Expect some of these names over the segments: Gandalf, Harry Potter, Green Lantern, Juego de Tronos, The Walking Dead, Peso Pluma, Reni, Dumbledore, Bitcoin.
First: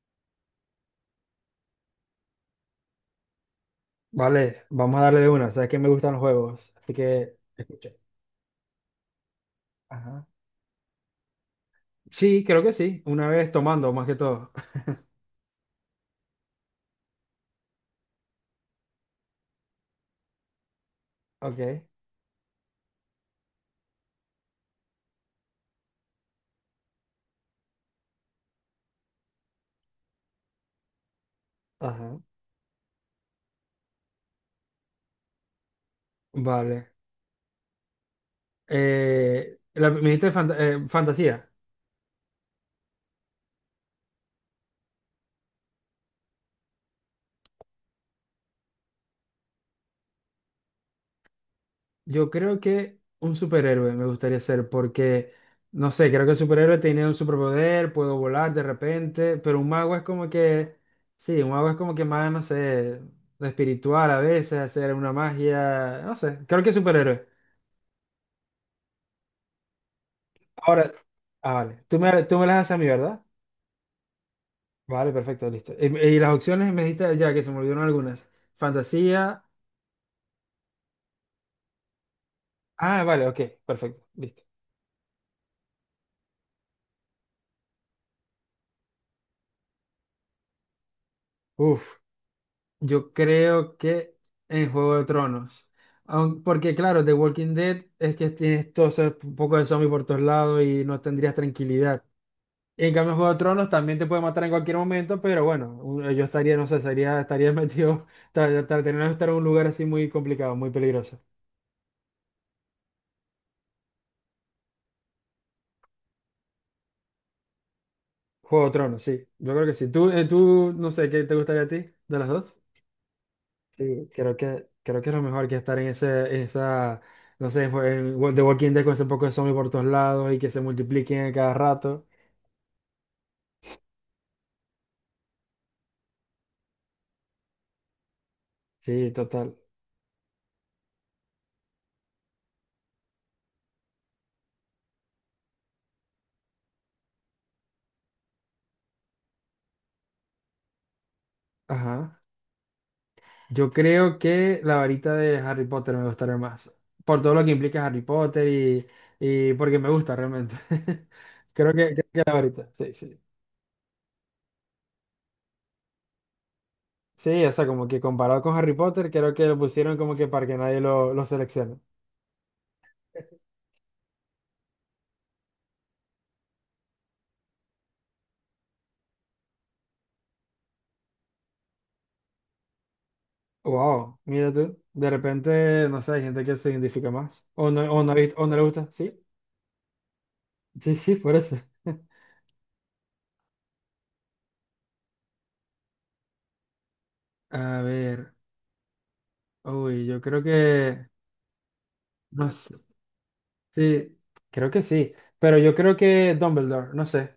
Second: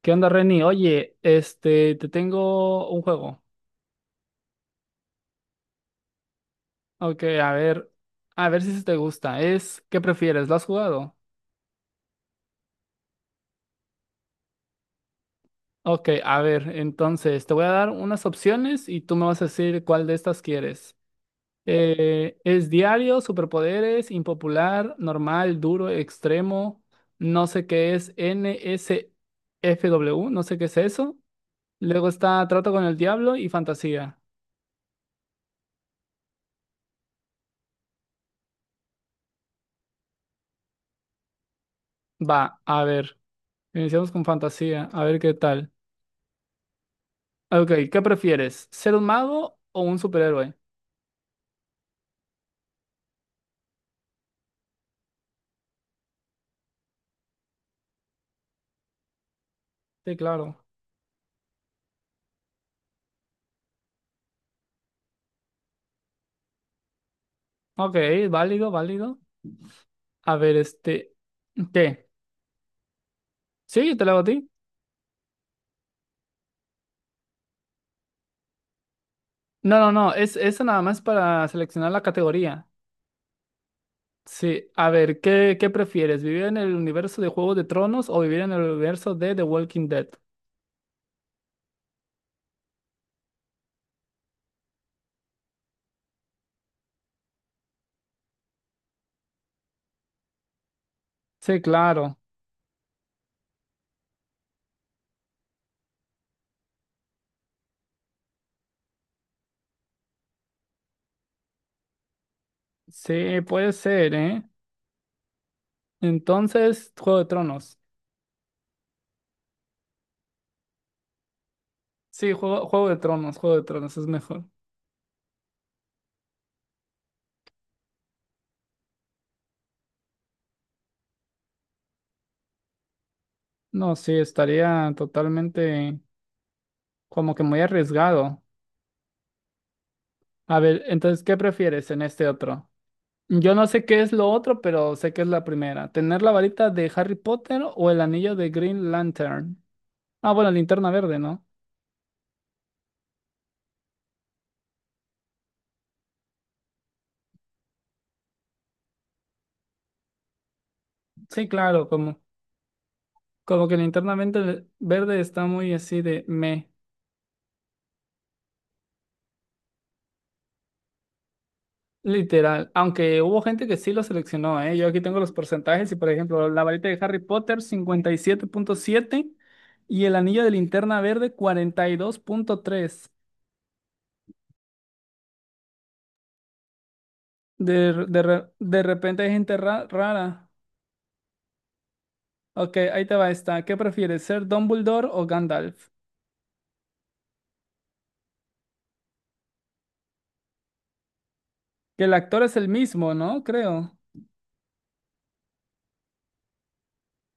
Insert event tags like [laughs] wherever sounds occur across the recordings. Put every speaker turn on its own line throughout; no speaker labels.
¿Qué onda, Reni? Oye, te tengo un juego.
Vale, vamos a darle de una. Sabes que me gustan los juegos, así
Ok,
que escucha.
a ver si se te gusta. ¿Qué
Ajá.
prefieres? ¿Lo has jugado?
Sí, creo que sí. Una vez tomando, más que todo. [laughs]
Ok, a ver, entonces te voy a dar unas opciones y tú me vas a decir cuál de estas quieres.
Ok.
¿Es diario, superpoderes, impopular, normal, duro, extremo? No sé qué es NSFW, no sé qué es eso. Luego
Ajá.
está trato con el diablo y fantasía.
Vale. La, me dijiste fantasía.
Va, a ver, iniciamos con fantasía, a ver qué tal. Ah, ok, ¿qué prefieres? ¿Ser un mago o un superhéroe?
Yo creo que un superhéroe me gustaría ser porque, no sé, creo que el superhéroe tiene un superpoder, puedo volar de repente, pero un mago es
Sí,
como
claro.
que, sí, un mago es como que más, no sé, espiritual a veces, hacer una magia, no sé, creo que superhéroe.
Ok, válido, válido. A ver,
Ahora,
este.
ah, vale. Tú
¿Qué?
me, tú me las haces a mí, ¿verdad?
¿Sí? ¿Te lo hago a ti?
Vale, perfecto, listo. Y las opciones me dijiste ya que se me olvidaron algunas. Fantasía.
No, no, no. Es eso nada más para seleccionar la categoría.
Ah, vale, ok, perfecto, listo.
Sí, a ver, ¿qué prefieres? ¿Vivir en el universo de Juego de Tronos o vivir en el universo de The Walking Dead?
Uf, yo creo que en Juego de Tronos. Porque claro, The Walking Dead es que tienes todo ese poco de zombie por todos lados y no tendrías
Sí,
tranquilidad.
claro.
En cambio, en Juego de Tronos también te puede matar en cualquier momento, pero bueno, yo estaría, no sé, estaría [laughs] metido, tendría que estar en un lugar así muy complicado, muy peligroso.
Sí, puede ser, ¿eh? Entonces, Juego de Tronos.
Juego de Tronos, sí. Yo creo que sí. Tú, tú, no sé, ¿qué te gustaría a ti de las
Sí,
dos?
Juego de Tronos, Juego de Tronos es
Sí, creo
mejor.
que, creo que es lo mejor que estar en ese, en esa, no sé, en The Walking Dead con ese poco de zombies por todos lados y que se multipliquen a cada rato.
No, sí, estaría totalmente como que muy arriesgado.
Sí, total.
A ver, entonces, ¿qué prefieres en este otro? Yo no sé qué es lo otro, pero sé que es la primera. ¿Tener la varita de Harry Potter o el anillo de Green Lantern? Ah, bueno, linterna verde, ¿no?
Ajá. Yo creo que la varita de Harry Potter me gustaría más. Por todo lo que implica Harry Potter y porque me gusta realmente. [laughs]
Sí,
Creo
claro,
que, creo
como,
que la varita, sí, sí.
como que linterna verde, verde está muy así de me,
Sí, o sea, como que comparado con Harry Potter, creo que lo pusieron como que para que nadie lo seleccione.
literal. Aunque hubo gente que sí lo seleccionó, ¿eh? Yo aquí tengo los porcentajes y, por ejemplo, la varita de Harry Potter, 57,7 y el anillo de linterna verde, 42,3.
Wow, mira tú. De repente, no sé, hay gente que se identifica más. O
De,
no, ha
de,
visto- o
re-
no le
de
gusta. Sí,
repente hay gente rara.
sí, sí, por eso. [laughs]
Ok, ahí te va esta. ¿Qué prefieres, ser Dumbledore o Gandalf?
A ver, uy, yo creo que,
Que el actor
no
es el
sé,
mismo, ¿no? Creo.
sí, creo que sí, pero yo creo que Dumbledore, no sé,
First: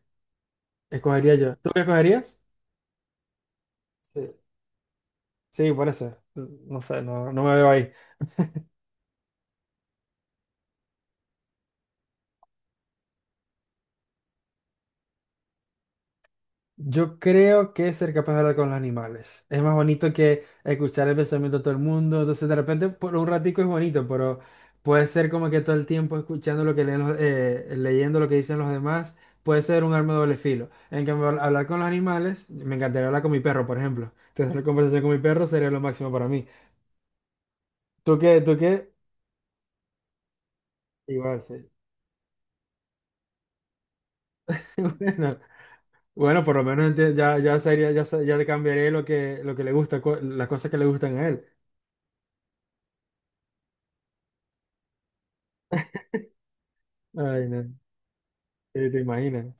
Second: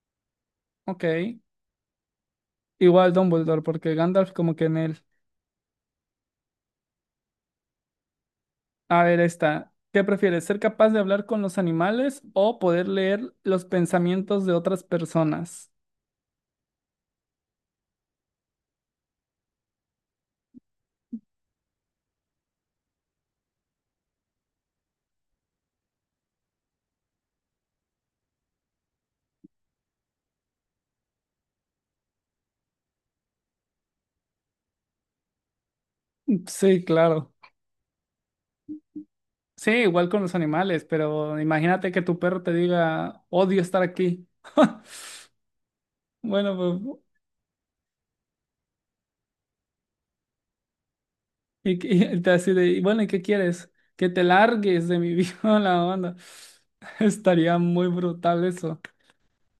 Ok.
escogería yo. ¿Tú qué escogerías?
Igual Dumbledore, porque
Sí,
Gandalf como que en él.
sí, por eso, no sé, no, no me veo ahí.
A ver, esta. ¿Qué prefieres, ser capaz de hablar con los animales o poder leer los pensamientos de otras personas?
Yo creo que ser capaz de hablar con los animales. Es más bonito que escuchar el pensamiento de todo el mundo. Entonces, de repente, por un ratico es bonito, pero puede ser como que todo el tiempo escuchando lo que leyendo lo que dicen los demás, puede ser un arma de doble filo. En cambio, hablar con los animales, me encantaría hablar con mi perro, por ejemplo. [laughs] Tener una conversación con mi perro sería lo máximo para mí.
Sí, claro.
¿Tú qué? ¿Tú qué?
Sí, igual con los animales, pero
Igual, sí.
imagínate que tu perro te diga, odio estar aquí. [laughs]
[laughs] Bueno, bueno,
Bueno,
por lo menos
pues.
ya, ya sería, ya le cambiaré lo que le gusta, las cosas que le gustan a él.
Y él te así de, "Y bueno, ¿y qué quieres? Que te largues de mi vida," [laughs] la onda. [laughs]
Ay,
Estaría
no.
muy brutal eso.
¿Te imaginas?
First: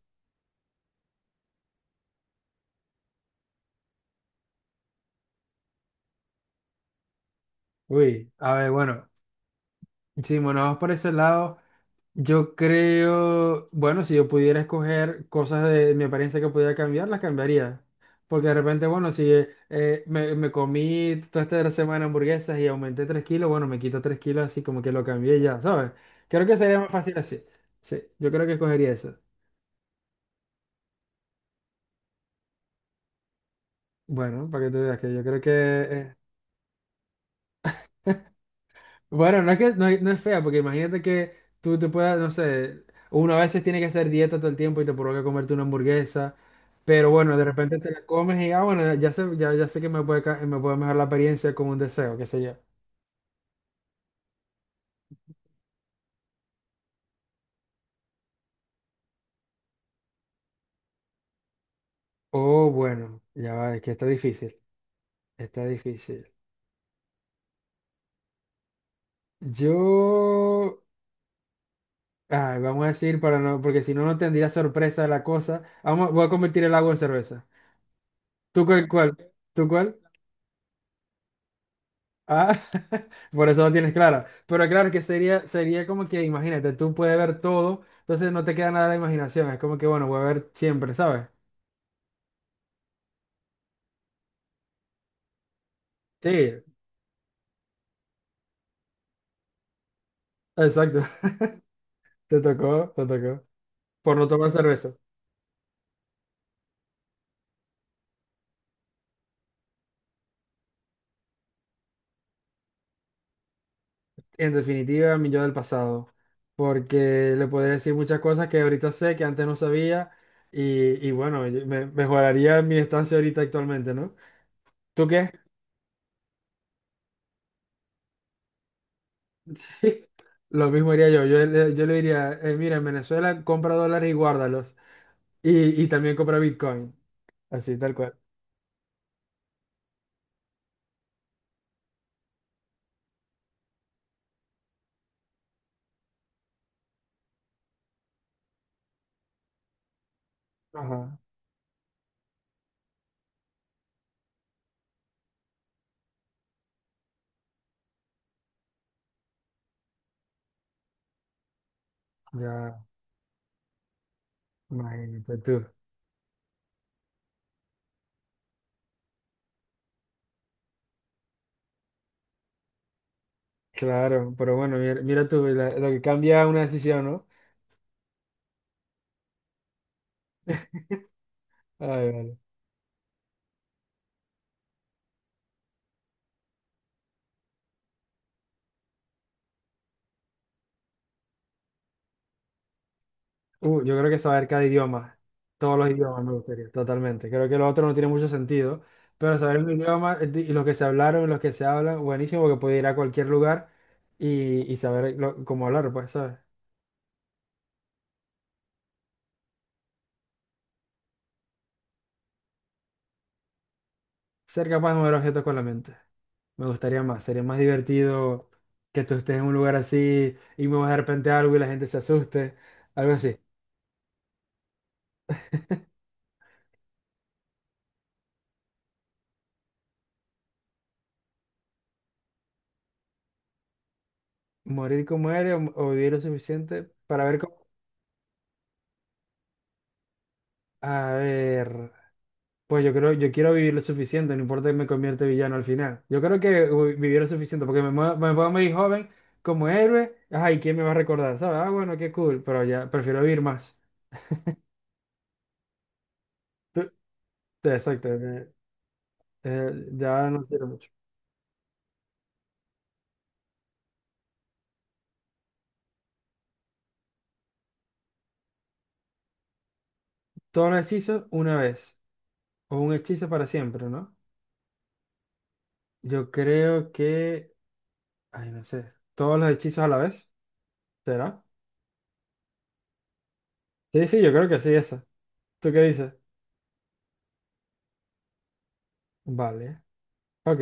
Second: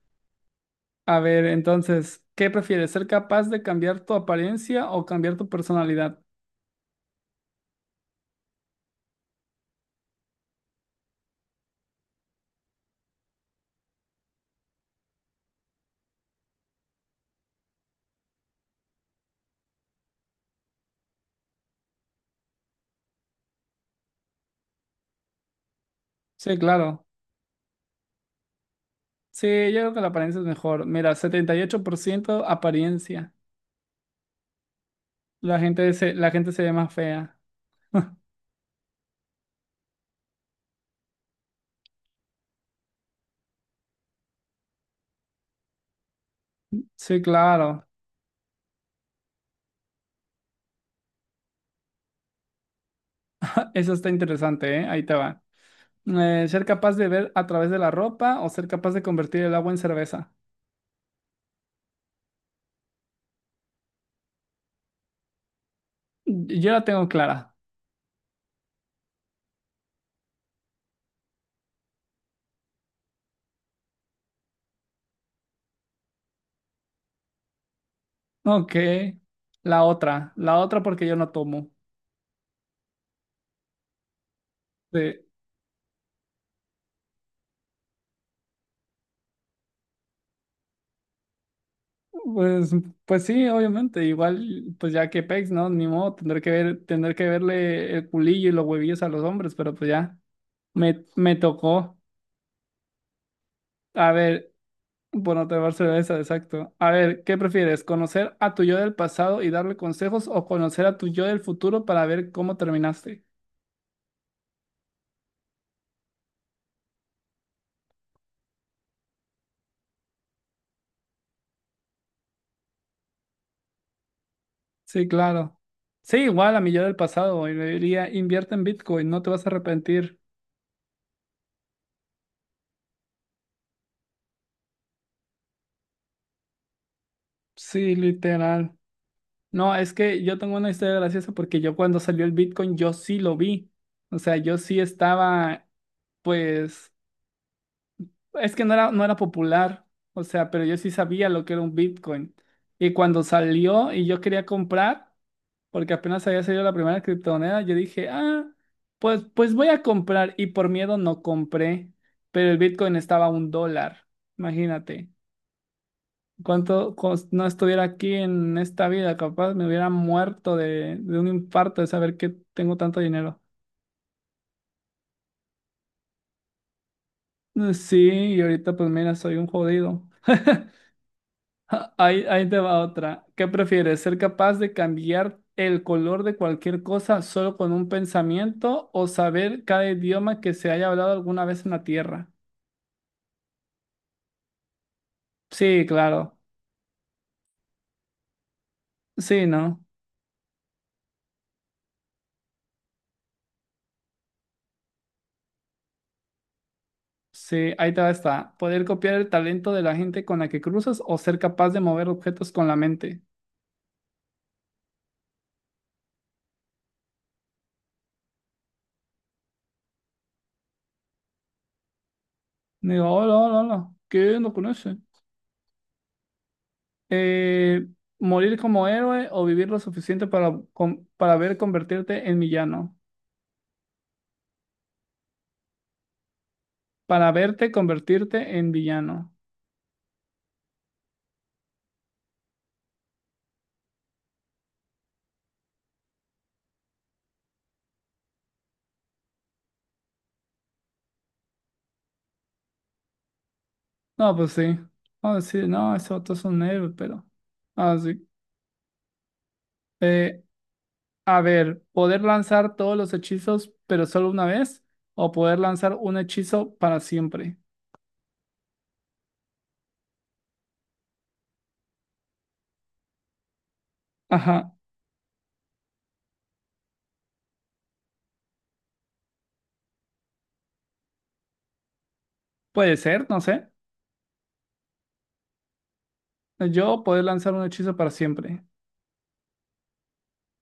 A ver, entonces, ¿qué prefieres? ¿Ser capaz de cambiar tu apariencia o cambiar tu personalidad?
Uy, a ver, bueno, si nos vamos por ese lado, yo creo, bueno, si yo pudiera escoger cosas de mi apariencia que pudiera cambiar, las cambiaría. Porque de repente, bueno, si me comí toda esta semana hamburguesas y aumenté 3 kilos, bueno, me quito 3 kilos así como que lo cambié y ya, ¿sabes? Creo
Sí,
que sería más
claro.
fácil así. Sí, yo creo que escogería eso.
Sí, yo creo que la apariencia es mejor. Mira, 78% apariencia.
Bueno, para que tú veas que yo creo que...
La gente se, la
[laughs]
gente se ve más fea.
Bueno, no es que no es fea, porque imagínate que tú te puedas, no sé, uno a veces tiene que hacer dieta todo el tiempo y te provoca comerte una hamburguesa, pero
Sí,
bueno, de repente
claro.
te la comes y ah, bueno, ya sé, ya, ya sé que me puede, me puede mejorar la experiencia con un deseo, qué sé yo.
Eso está interesante, ¿eh? Ahí te va. ¿Ser capaz de ver a través de la ropa o ser capaz de convertir el agua en cerveza?
Oh, bueno, ya va, es que está difícil, está difícil.
Yo la tengo clara.
Yo, ay, vamos a decir para no, porque si no, no tendría sorpresa la cosa. Vamos, voy a convertir el agua en cerveza. ¿Tú
Ok,
cuál, cuál? ¿Tú
la
cuál?
otra, la otra porque yo no tomo.
Ah, [laughs] por eso no tienes claro. Pero claro
Sí,
que sería, sería como que, imagínate, tú puedes ver todo, entonces no te queda nada de la imaginación. Es como que, bueno, voy a ver siempre, ¿sabes?
Pues, pues sí, obviamente, igual, pues ya que pex, ¿no? Ni modo, tendré que
Sí,
ver, tendré que verle el culillo y los huevillos a los hombres, pero pues ya,
exacto.
me
[laughs]
tocó.
Te tocó, te tocó.
A
Por no tomar
ver,
cerveza.
bueno, tomar cerveza, exacto. A ver, ¿qué prefieres? ¿Conocer a tu yo del pasado y darle consejos o conocer a tu yo del futuro para ver cómo terminaste?
En definitiva, mi yo del pasado. Porque le podría decir muchas cosas que ahorita sé, que antes no sabía. Y bueno, mejoraría mi estancia ahorita actualmente, ¿no? ¿Tú
Sí,
qué?
claro. Sí, igual a mi yo del pasado, y le diría, invierte en Bitcoin, no te vas a
[laughs] Sí,
arrepentir.
lo mismo haría yo. Yo, yo le diría, mira, en Venezuela compra dólares y guárdalos. Y también compra Bitcoin, así tal
Sí,
cual.
literal. No, es que yo tengo una historia graciosa porque yo cuando salió el Bitcoin yo sí lo vi. O sea, yo sí estaba, pues, es que no era popular. O sea, pero yo sí
Ajá.
sabía lo que era un Bitcoin. Y cuando salió y yo quería comprar, porque apenas había salido la primera criptomoneda, yo dije, ah, pues voy a comprar. Y por miedo no compré, pero el
Ya,
Bitcoin estaba a $1, imagínate
imagínate tú.
no estuviera aquí en esta vida, capaz me hubiera muerto de un infarto de saber que tengo tanto dinero.
Claro, pero bueno, mira, mira tú, lo que cambia una decisión, ¿no?
Sí, y ahorita pues mira, soy un jodido. [laughs]
[laughs]
Ja,
Ay,
Ahí,
vale.
ahí te va otra. ¿Qué prefieres? ¿Ser capaz de cambiar el color de cualquier cosa solo con un pensamiento o saber cada idioma que se haya hablado alguna vez en la Tierra?
Yo creo que saber cada idioma, todos
Sí,
los idiomas me
claro.
gustaría, totalmente. Creo que lo otro no tiene mucho sentido, pero
Sí,
saber un
¿no?
idioma y los que se hablaron, los que se hablan, buenísimo, porque puedo ir a cualquier lugar y saber cómo hablar, pues, ¿sabes?
Sí, ahí te va esta. Poder copiar el talento de la gente con la que cruzas o ser capaz de mover objetos con la mente.
Ser capaz de mover objetos con la mente. Me gustaría más, sería más divertido que tú estés en un lugar así y me vas de repente algo y la gente se asuste,
Me dijo,
algo
hola,
así.
hola, hola, ¿qué no conoce? Eh, ¿morir como héroe o vivir lo suficiente para ver convertirte en villano?
Morir como eres o vivir lo suficiente para
Para
ver cómo...
verte convertirte en villano.
A ver, pues yo creo, yo quiero vivir lo suficiente, no importa que me convierta en villano al final. Yo creo que uy, vivir lo suficiente, porque me puedo morir joven como héroe, ay, ¿quién me va a recordar? ¿Sabes? Ah, bueno, qué cool, pero ya prefiero vivir más.
No, pues sí. No, sí, no, ese otro es un héroe,
Tú-
pero... Ah,
Exacto,
sí.
ya
Eh,
no sirve mucho.
a ver, ¿poder lanzar todos los hechizos, pero solo una vez? ¿O poder lanzar un hechizo para siempre?
Todos los hechizos una vez, o un hechizo para siempre, ¿no?
Ajá,
Yo creo que, ay, no sé, todos los hechizos a la vez, ¿será?
puede ser, no sé.
Sí, sí, yo creo que sí, esa. ¿Tú qué dices?
Yo poder lanzar un hechizo para siempre.
Vale, ok.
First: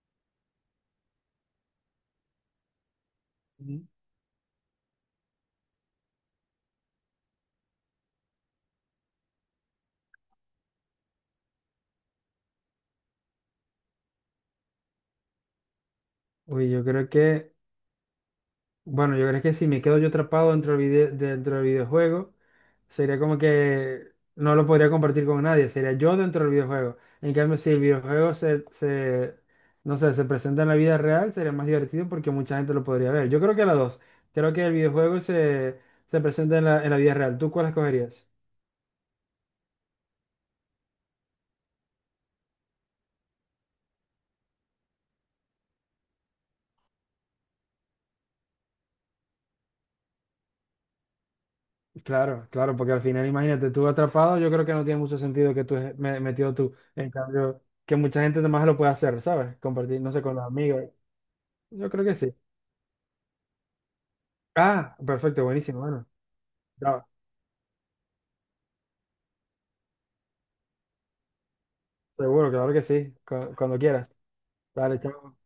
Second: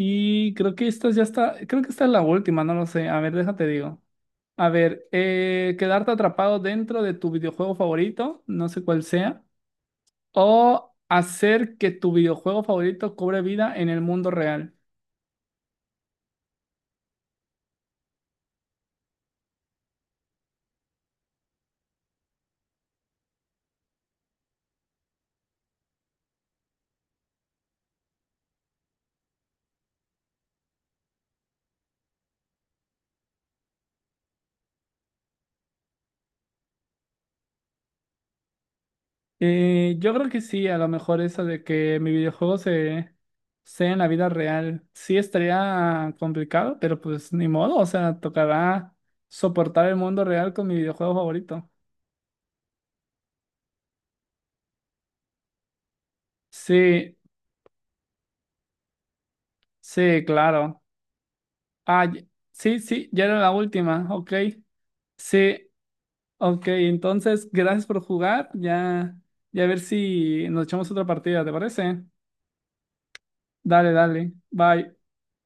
Y creo que esta ya está, creo que esta es la última, no lo sé. A ver, déjate
Ujú.
digo. A ver, quedarte atrapado dentro de tu videojuego favorito, no sé cuál sea, o hacer que tu videojuego favorito cobre vida en el mundo real.
Uy, yo creo que, bueno, yo creo que si me quedo yo atrapado dentro del videojuego, sería como que no lo podría compartir con nadie, sería yo dentro del videojuego. En cambio, si el videojuego se, no sé, se presenta en la vida real, sería más divertido porque mucha gente lo podría ver. Yo creo que las dos. Creo que el videojuego se, se presenta en en la vida real. ¿Tú cuál escogerías?
Yo creo que sí, a lo mejor eso de que mi videojuego se sea en la vida real, sí estaría complicado, pero pues ni modo, o sea, tocará soportar el mundo real con mi videojuego favorito.
Claro, claro, porque al final, imagínate, tú atrapado, yo creo que no tiene mucho sentido que tú metido tú. En
Sí,
cambio, que mucha gente más lo puede hacer, ¿sabes? Compartir, no sé,
sí,
con los
claro.
amigos. Yo
Ah,
creo que sí.
sí, sí, ya era la última, ok.
Ah, perfecto,
Sí,
buenísimo, bueno.
ok,
Ya,
entonces gracias por jugar, ya, ya a ver si nos echamos otra partida, ¿te parece?
seguro, claro que sí. Cuando
Dale,
quieras.
dale, bye.
Dale, chao.